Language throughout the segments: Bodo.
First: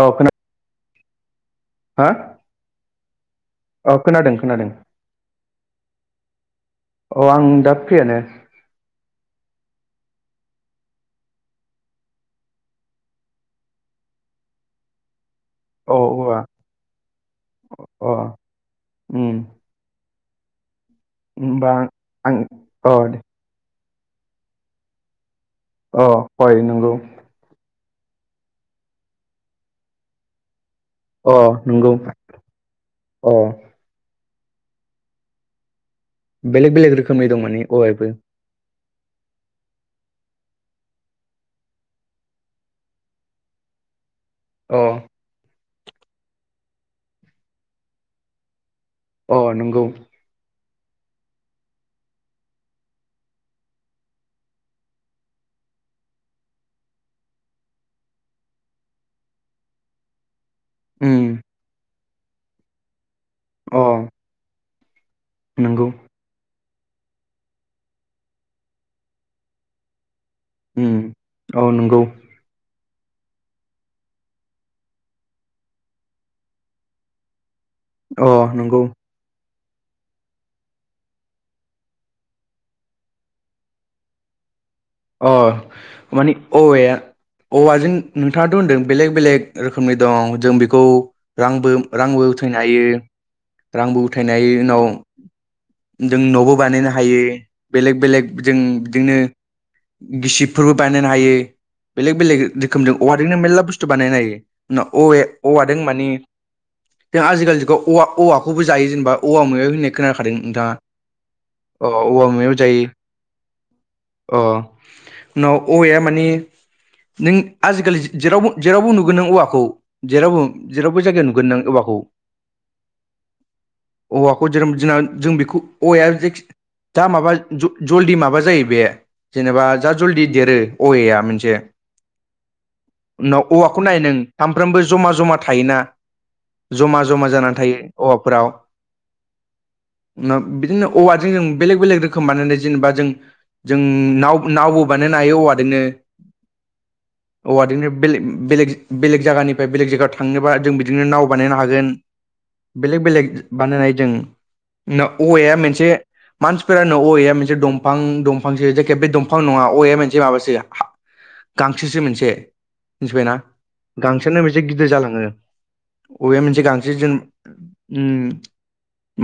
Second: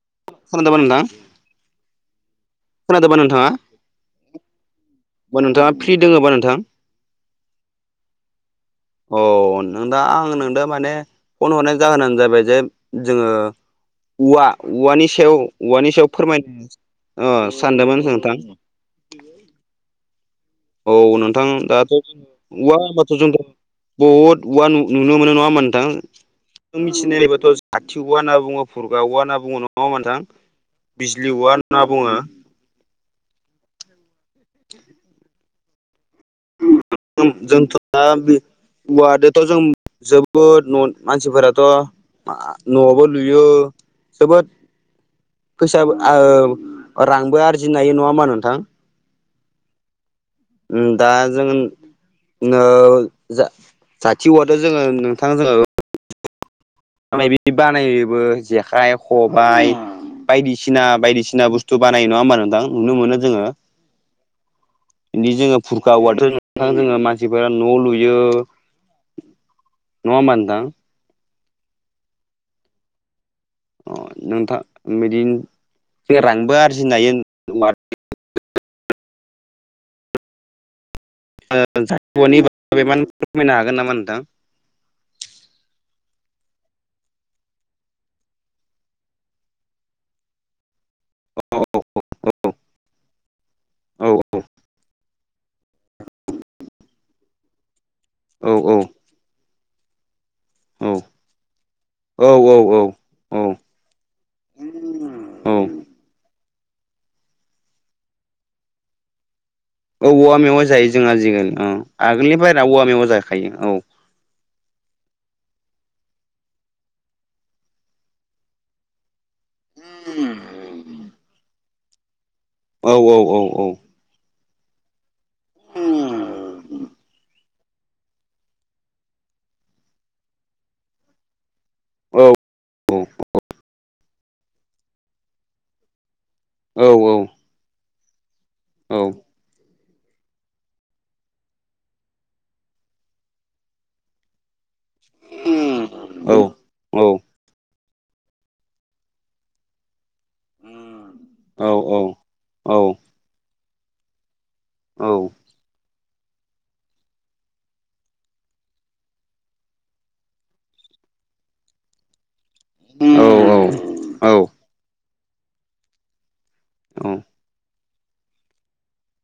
औ खोनादो। खोनादों बा नोंथां? हा खोनादोबा नोंथाङा? औ खोनादों खोनादों नोंथाङा फ्रि दङबा नोंथां? अ आं दा फ्रियानो। अ नोंथां दा आं नोंनो माने फन हरनाय जाहोनानो जाबाय जे जोङो औवा औवानि सायाव औवानि औ सायाव औवा फोरमायनो सानदोंमोन अ नोंथां। उम औ नोंथां होमबा दाथ' ज आं औवा अ हबाथ' दे जोंथ' बहुद औवा नुनो मोनो नङाहोनबा नोंथां अ हय नंगौ मिथिनायबाथ' खाथि औवा होनना बुङो फुरगा औवा होनना बुङो नङा नोंथां। बिजलि अ औवा होनना नंगौ बुङो अ [inaudible] बेलेग बेलेग रोख जोंथ' दा औवादोथ' जों जोबोद न मानसिफोराथ' आ न'बो लुयो जोबोद अ फैसो ओ रांबो आरजिनो हायो नङा होमा नोंथां। अ नंगौ। दा जों ओ जा जाथि औवादो जोङो नोंथां जोङो बि बानायोबो जेखाइ खबायाइ बायदिसिना उम बायदिसिना बुस थ' बानाय नङा होमबा नोंथां नुनो मोनो जोङो अ बिदि जोङो फुरखा नंगौ औवा थां जोङो मानसिफोरा न' लुयो नङा होमबा नोंथां। ओम औ नंगौ। अ नोंथां बिदिनो रांबो आरजिनो हायो। अ नंगौ। [unintelligible] फोरमायनो हागोन नामा नोंथां? अ मानि औेवाया औवाजों नोंथाङाथ' होनदों बेलेग बेलेग रोखोमनि दं जों बेखौ रांबो औ रांबो उथायनो हायो रांबो औ उथायनाय उनाव जों न'बो बानायनो हायो बेलेक बेलेक औ जों बिदिनो गिसिबफोरबो औ बानायनो हायो बेलेग औ बेलेग औ रोखोमजों औवाजोंनो औ मेरला बुस्थु बानायनो हायो। ना औवा औ औवादों औ मानि दों आजिखालिखौ औ औवाखौबो जायो जेनेबा औवा मेवायहोनो। औ औवा मेव जायो जोंहा आजिखालि औ औवा आगोलनि बायेरा औवा मेव जाखायो औ औ उनाव औवाया मानि नों आजिखालि जेराव जेरावबो नुगोन नों औवाखौ। जेरावबो जेरावबो जायगायाव नुगोन नों बेआवखौ औ औ औ औ औवाखौ जेरोम जोंना जों बेखौ औवाया जख दा माबा जलदि माबा जायो बे जेनेबा जा जलदि देरो औवाया मोनसे औ औ औव खौ नाय नों सामफ्रोमबो जमा जमा थायोना औ औ जमा जमा जानानै थायो औवाफोराव बिदिनो औवाजों जों बेलेक बेलेग रोखोम बानायनाय जेनेबा जों जों नाव नावबो बानायनो हायो औवाजोंनो औवाजोंनो बेे बेलेग बेलेग जायगानिफ्राय बेलेग जायगायाव थांनोबा जों बिदिनो नाव बानायनो हागोन बेलेग बेलेग बानायनाय जों न औवाया मोनसे मानसिफोरानो औवाया मोनसे दंफां दंफां ओबे दंफां नङा अे मोनसे माबासो गांसोसो मोनसे मिथिबायना औ गांसोआनो मोनसे गिदिर जालाङो। औवाया मोनसे गांसो जो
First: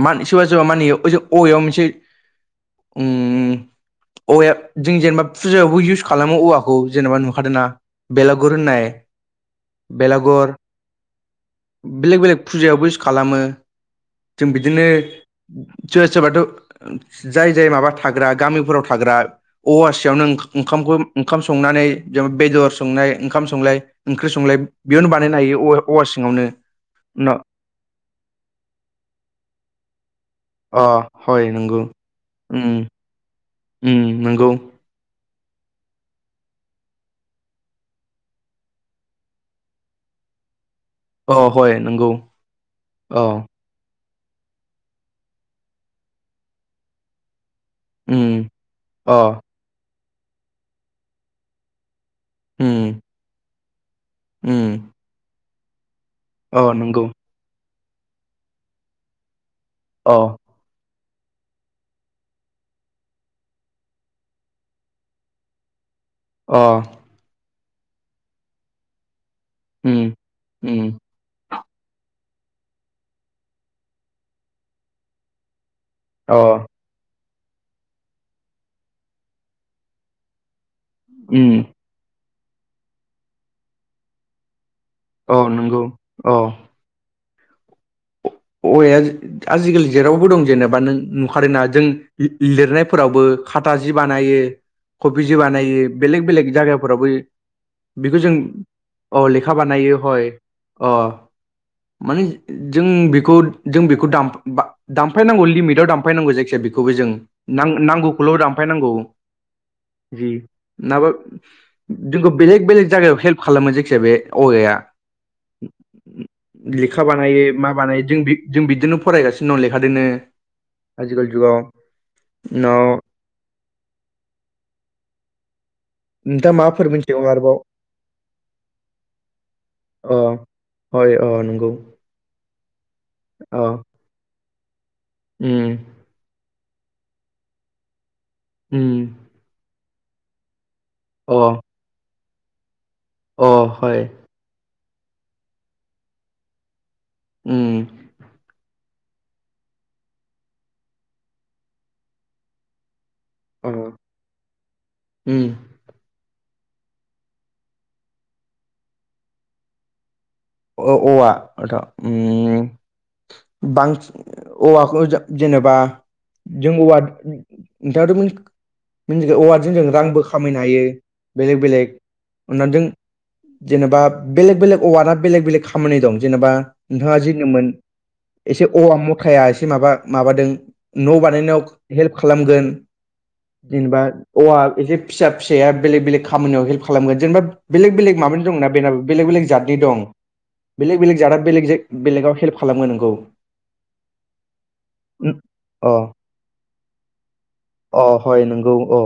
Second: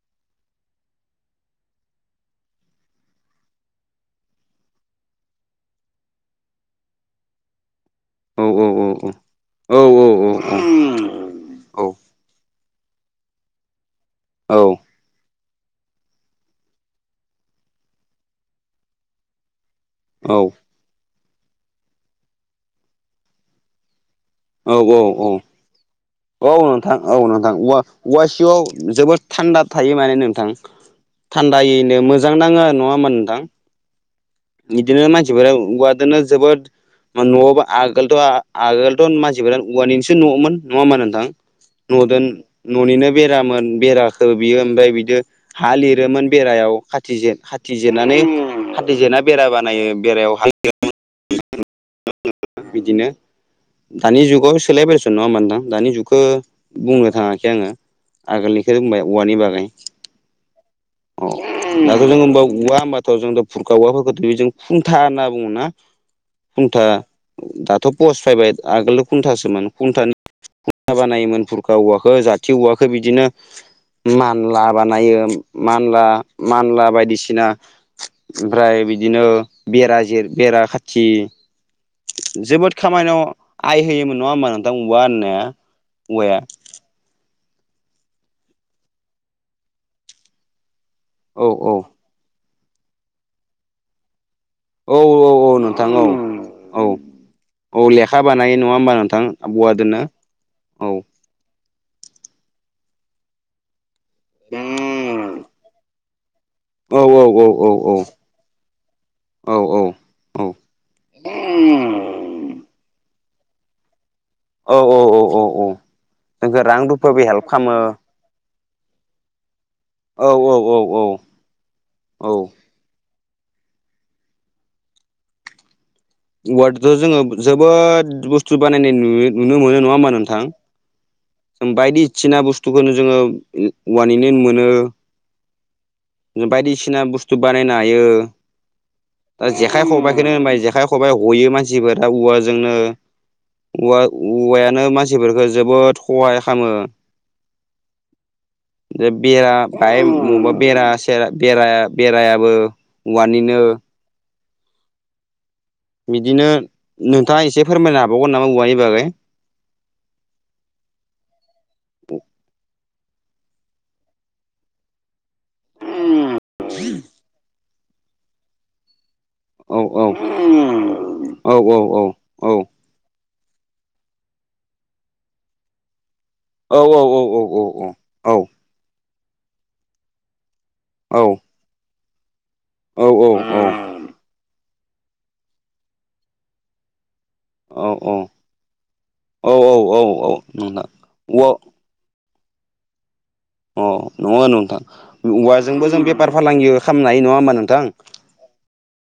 मा सोरबा सोरबा माने ओजो औवाया मोनसे ओम औवाया जों जेनेबा फुजायावबो इउस खालामो औवाखौ जेनेबा नुखादों ना बेलागुर होननाय औ औ औ औ बेलेक बेलेग फुजायावबो इउस खालामो जों औ बिदिनो सोरबा सोरबाथ' जाय जाय माबा थाग्रा गामिफोराव थाग्रा औवासियावनोओं ओंखाम संनानै जेनबा बेदर संनाय ओंखाम संनाय ओंख्रि संलाय बेयावनो औ बानायनो हायो औवा औवा सिङावनो औ नोंथां औ न नोंथां औंधा औवासिव जोबोद थान्दा थायो माने नोंथां। अ हय नंगौ थान्दायैनो मोजां उम नांङो नङा होमबा नोंथां। उम नंगौ बिदिनो मानसिफोरा उवादोनो जोबोद न'आवाबा आगोलथ' आगोलथ' मानसिफोरानो औवानिसो न'मोन नङा होमबा नो नोंथां अ हय नंगौ नदों न'निनो औ बेरामोन बेरा बियो ओमफ्राय बिदि हा लिरोमोन बेरायाव खाथि जिर खा खाथि जिरनानै उम खाथि जिना अ बेरा बानायो बेरायाव हा लिरो उम बिदिनो दानि जुगाव उम सोलायबायसन नङा होमबा नोंथां दानि जुग खो अ नंगौ बुंनो थाङाखै आंङो आगोलनिखो बुंबाय औवानि बागै अ औ दाथ' जों होनबा औवा होनबाथ' जों फुरखा औवाफोरखौ बेजों खुुंथा होनना बुङो ना अ खुंथा दाथ' पस फैबाय आगोल खुन्थासोमोन खुन्था उम उम बानायोमोन का औवाखौ जाथि औवाखौ बिदिनो मानला बानायो मानला अ मानला बायदिसिना ओमफ्राय बिदि बिदिनो बेरा जिर बेरा खाथि उम जोबोद खामानियाव आइ होयोमोन नङा होमबा नोंथां औवा अ होननाया नंगौ अ औवाया औवाया आजिखालि जेरावबो दं जेनेबा नों औ नुखादोना जों लिरनायफोरावबो खाथा जि बानायो औ कबि जि औ बानायो नोंथां औ बेलेग बेलेग औ जायगाफोरावबो औ बेखौ लेखा जों बानायो नङा होमबा नोंथां अ लेखा बानायो औवादोनो हय औ अ माने जों बेखौ जों बेखौ दामफा दामफायनांगौ लिमिटआव दामफा दामफैनांगौ जायखिजाया बेखौबो औ जों औ नां औ नांगौखौल' दानफायनांगौ। औ जि नाबा जोंखौ बेलेग बेलेग जायगायाव हेल्प खालामो जायखिजाया बे औवाया औ औ औ औ जोंखौ रां लेखा रुफाबो बानायो हेल्प मा खालामो बानायो जों जों बिदिनो फरायगासिनो दं लेख जोंनो औ औ औ औ आजिखालि जुगाव औ उनाव नोंथाङा माबाफोर औवादोथ' मिथिगौ जोंङो आरोबाव जोबोद बुस्थु बानायनाय नु नुनो मोनो नङा होमबा नोंथां [unintelligible] जों बायदिसिना बुस्थुखौनो जोङो अ उवानिनो मोनो उम जों बायदिसिना बुस्थु बानायनो हायो उम दा जेखाइ खबाइखौनो होनबाय जेखाइ खबाइ अ हयो मानसिफोर दा औवाजोंनो अ हय औवा औवायानो मानसिफोरखो जोबोद खहाय खालामो। उम [inaudible] जे बेरा बाहाय बबेबा बेरा बे बेरायाबो उवानिनो उम उम बिदिनो नोंथाङा एसे फोरमायनो हाबावगोन नामा औवानि बागै? औवा उम बांसिन औवाखौ जों जेनेबा जों औवा नोंथाङाथ'मोन मि ज औवाजों औ जों औ रांबो खामायनो हायो औ बेलेग औ बेलेग औ औ [unintelligible] जेनेबा बेलेग बेलेग अवाना बेलेग बेलेग खामानि दं जेनेबा औ नोंथाङा जि नमोन एसे औवा मथाया एसे माबा माबादों न' बानायनायाव हेल्प खालामगोन। जेनेबा औवा एसे फिसा फिसाया बेलेग बेलेग खामानियाव हेल्प खालामगोन जेनेबा बेलेग बेलेग माबानि दंना बेन बेलेग बेलेग औ जातनि दं औ उम बेलेग बेलेग जादा बेलेग बेलेगाव हेल्प खालामो नंगौ। अ नङा नोंथां औवाजोंबो अ जों बेफार फालांगि खालामनो हायो नङा होमबा नोंथां? अ हय नोंगौ औ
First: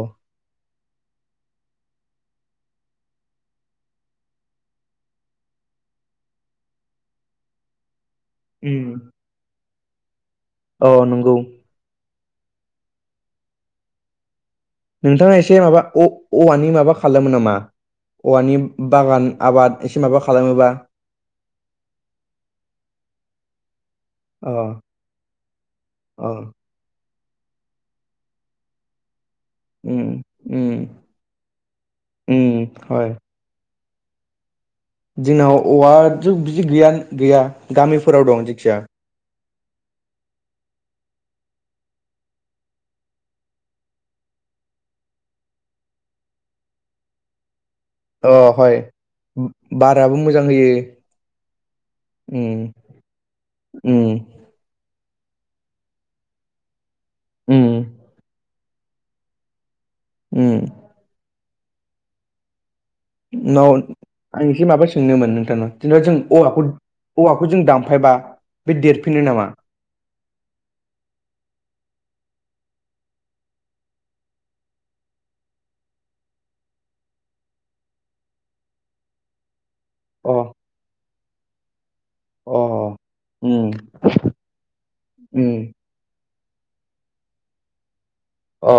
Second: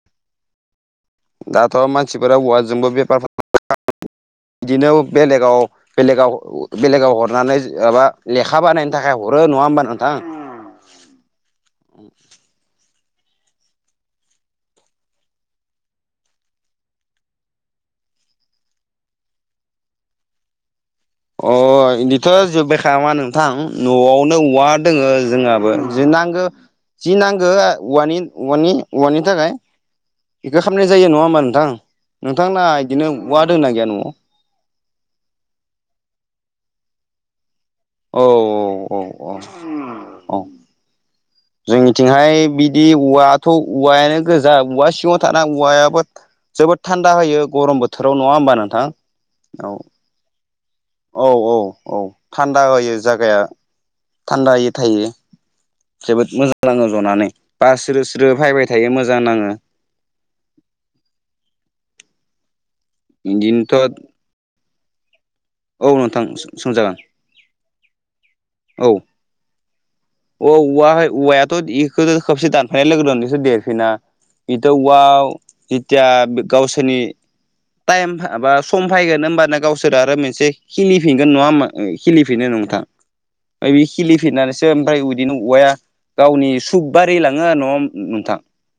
दाथ' मानसिफोरा औवाजोंबो बेफार [unintelligible] बिदिनो बेलेगाव बेलेगाव बेलेगाव हरनानै माबा लेखा बानायनो थाखाय हरो नङा होमबा नोंथां? औ नंगौ नोंथाङा एसे माबा औ-औवानि माबा खालामो नामा? औवानि बागान आबाद एसे माबा खालामोबा अ बिदिथ' जोब्बायखामा नोंथां न'आवनो अ औवा दोङो जोंहाबो। जि अ नांगौ जि नांगौ औवानि औवानि औवानि थाखाय उम बेखो उम खालामनाय जायो नङा होमबा नोंथां नोंथां मोनना उम बिदिनो हय औवा दं ना गैया न'आव? जोंनाव औवाथ' बिदि गैयानो गैया गामिफोराव दं जिखिजाया। अ औ जोंनिथिंहाय बिदि औवाथ' औवायानो गोजा औवा सिङाव थानाय औवायाबो जोबोद थान्दा होयो गरम बोथ औ हय बाराबो मोजां होयो। औ औ औ थान्दा उम होयो जायगाया उम थान्दायै थायो। जोबोद मोजां नाङो जनानै बार उम स्रो स्रो फायबाय थायो मोजां नाङो। उम न बिदिनोथ' आं एसे माबा सोंनोमोन नोंथांनाव औ जेनेबा जों नोंथां औवाखौ सोंजागोन औवाखौ जों दामफायबा बे औ देरफिनो नामा? अ औवाहाय औवायाथ' इखौथ' खेबसे दानफैनाय लोगो बेसोर देरफिना। बेथवाव जिथिया गावसोरनि टाइम बा सम फैगोन हबानो गावसो सोर आरो अ मोनसे खिलिफिनगोन नङा खिलिफिनो अ नोंथां। उम ओमफ्राय बे खिलिफिरनानैसो ओमफ्राय बिदिनो उम औवाया गावनि सुब बारि लाङो आरो न' नोंथां। अ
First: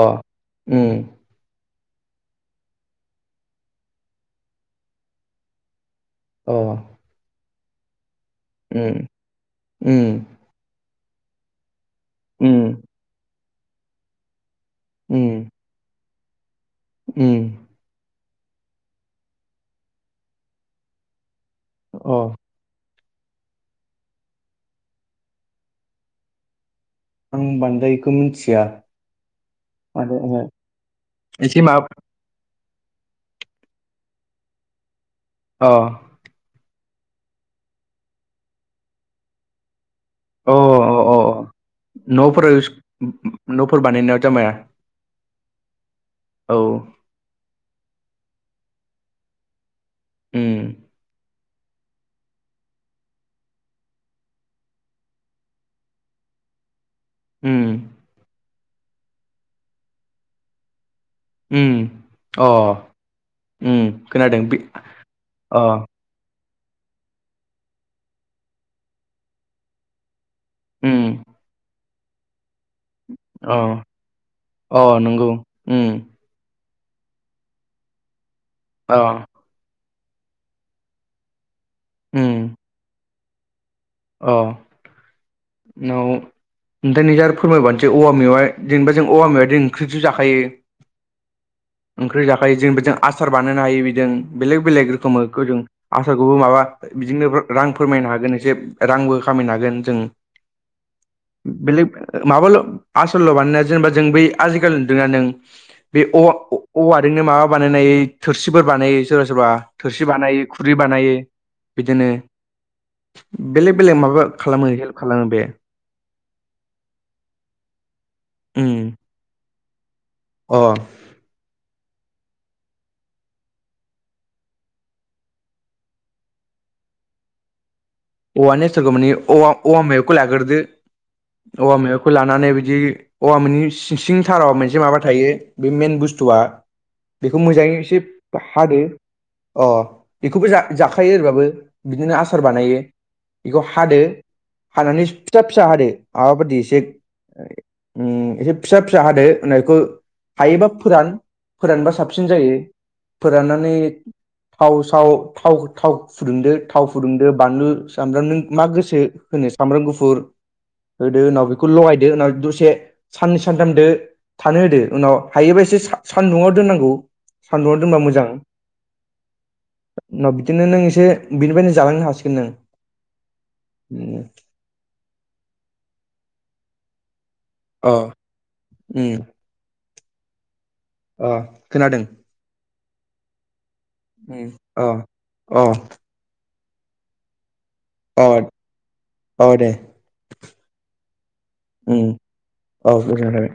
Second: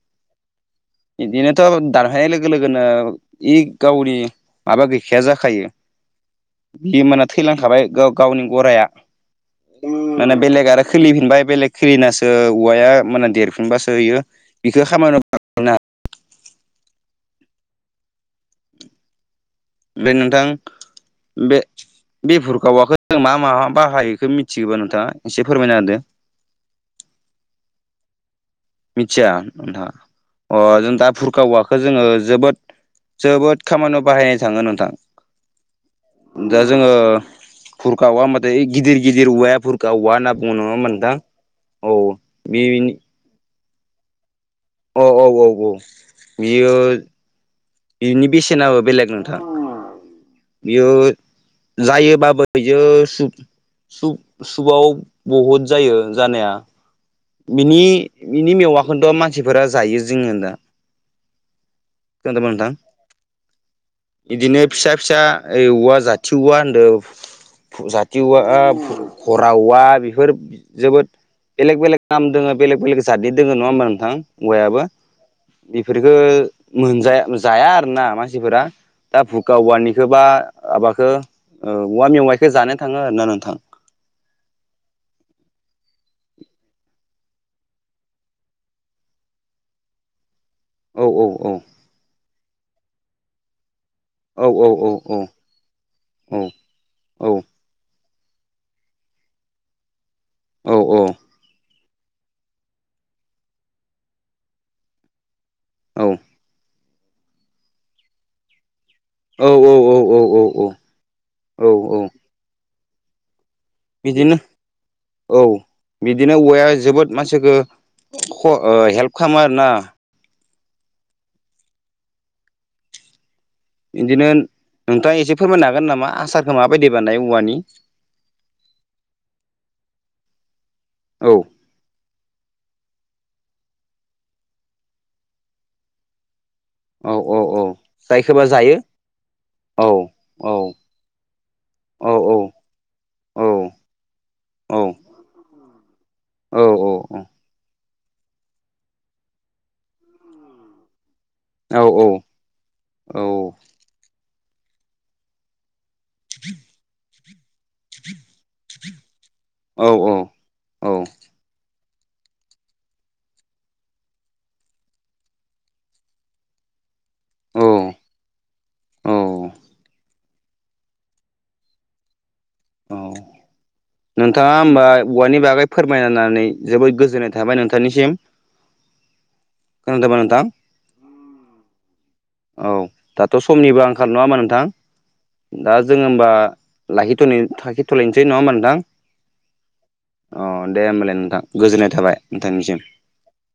उम बिदिनोथ' दानहैनाय लोगो लोगोनो इ गावनि माबा गैखाया जाखायो अ बि मोनाना थैलांखाबाय गा-गावनि गरायआ उम उम माने बेलेग आरो खोलिफिनबाय बेलेग खोलिनासो उम औवाया माने देरफिनबासो होयो बिखौ खामानि उ उ ओमफ्राय नोंथां अ बे-बे खौ जों मा मा मा बाहायोखौो मिथिगौबा नोंथाङा एसे फोरमायना होदो। आं बांद्रायखौ मिथिया मिथिया नोंथा माने ओ अ जों दा भुरखा एसे औवाखौ माबा जोङो जोबोद जोबोद खामानियाव बाहायनाय थाङो नोंथां अ दा जोङो खुरखा औवा हबथाय गिदिर गिदिर औवाया खुरखा औवा होना अ बुं नङा मोनदां अ औ न'फोर बेनि न'फोर बानायहनायाव जामाया औ औ औ औ औ बियो बिनि बेसेनाबो बेलेग नोंथां उम बेयो जायोबाबो बियो सु सु-सुआव बहुद जायो जानाया उम बिनि बिनि मेवाखौथ' मानसिफोरा जायो जोङो दा उम [unintelligible] अ नोंथां उम खोनादों बे बिदिनो फिसा फिसा अ औवा जा थिवा होनदों जाथिवा फरावा बेफोर उम जोबोद बेलेग बेलेग नाम दङो बेलेग बेलेग जादनि दोङो अ नङा होमबा नोंथां अ औवायाबो नंगौ उम बेफोरखो मोनजाया जाया आरोना मानसिफोरा अ दा भुखाा औवानिखौ बा माबाखौ औ औवा मेवाइखौ जानो थाङो आरोना नोंथां औ न [unintelligible] आरो फोरमायबानोसै औवा मेवआ जेनेबा जों औवा मिवखौ ओंख्रिसो जाखायो। औ औ औ ओंख्रि जाखायो जों बेजों आसार बानायो हायो बिजों औ औ बेलेग औ बेलेग औ रोखोम जों औ आसारखौबो माबा बिदिनो रां फोरमायनो हागोन एसे रांबो खामायनो हागोन जों औ औ बेलेग माबाल' आसल' मानोना जेनेबा जों ब आजिखालिदोंना नों बे औ-औवाजोंनो माबा बानायनाय थोरसिफोर बानायो। सोरबा सोरबा थोरसि औ बानायो खुरै बानायो औ औ बिदिनो बेलेक बेलेग माबा बिदिनो खालामो हेल्प खालामो औ बे बिदिनो औवाया जोबोद मानसिखो ख उम हेल्प खालामो आरोना अ बिदिनो नोंथाङा एसे फोरमायनो हागोन नामा आसारखौ माबायदि बानायनाय औवानि औवानि आसारखौ मोने औ औवा मैवाखौ लाग्रोदो औ औवा मेवाखौ लानानै बिदि औवा मोननि सिं सिं थाराव मोनसे माबा थायो बे मेन बुस्थुआ औ बेखौ औ मोजाङै एसे जायखौबा जायो हादो अ औ बेखौबो औ जा-जाखायो ओरैबाबो औ बिदिनो आसार बानायो। औ बेखौ हादो औ हानानै फिसा फिसा हादो माबाफोरादि एसे उ एसे फिसा फिसा हादो होननाय बेखौ हायोबा फोरान फोरानबा साबसिन जायो औ फोराननानै थाव साव थाव थाव फुुंदो थाव फुदुंदो बानलु सामब्राम नों मा गोसो होनो सामब्राम औ गुफुर औ होदो उनाव बेखौ लगायदो उनाव दसे साननै सानथामदो थानो होदो उनाव हायोबसो सान्दुङआव दोननांगौ। सानदुङाव दोनबा मोजां। उनाव बिदिनो नों एसे बिनिफ्रायनो जालांनो हासिगोन नों। औ नोंथाङा होमबा औवानि बागै फोरमायनानै जोबोद गोजोननाय खोनथाबाय अ नोंथांनिसिम उम खोनादोंबा नोंथां। अ खोनादों। औ दाथ' समनिबो आंखाल नङा अ होमा नोंथां। अ दा जोङो होमबा लाखिथ'नि अ थखिथ'लायनोसै नङा होमबा नोंथां। अ दे अ दे होमबालाय नोंथां गोजोननाय उम थाबाय नोंथांनिसिम। औ गोजोननाय थाबाय।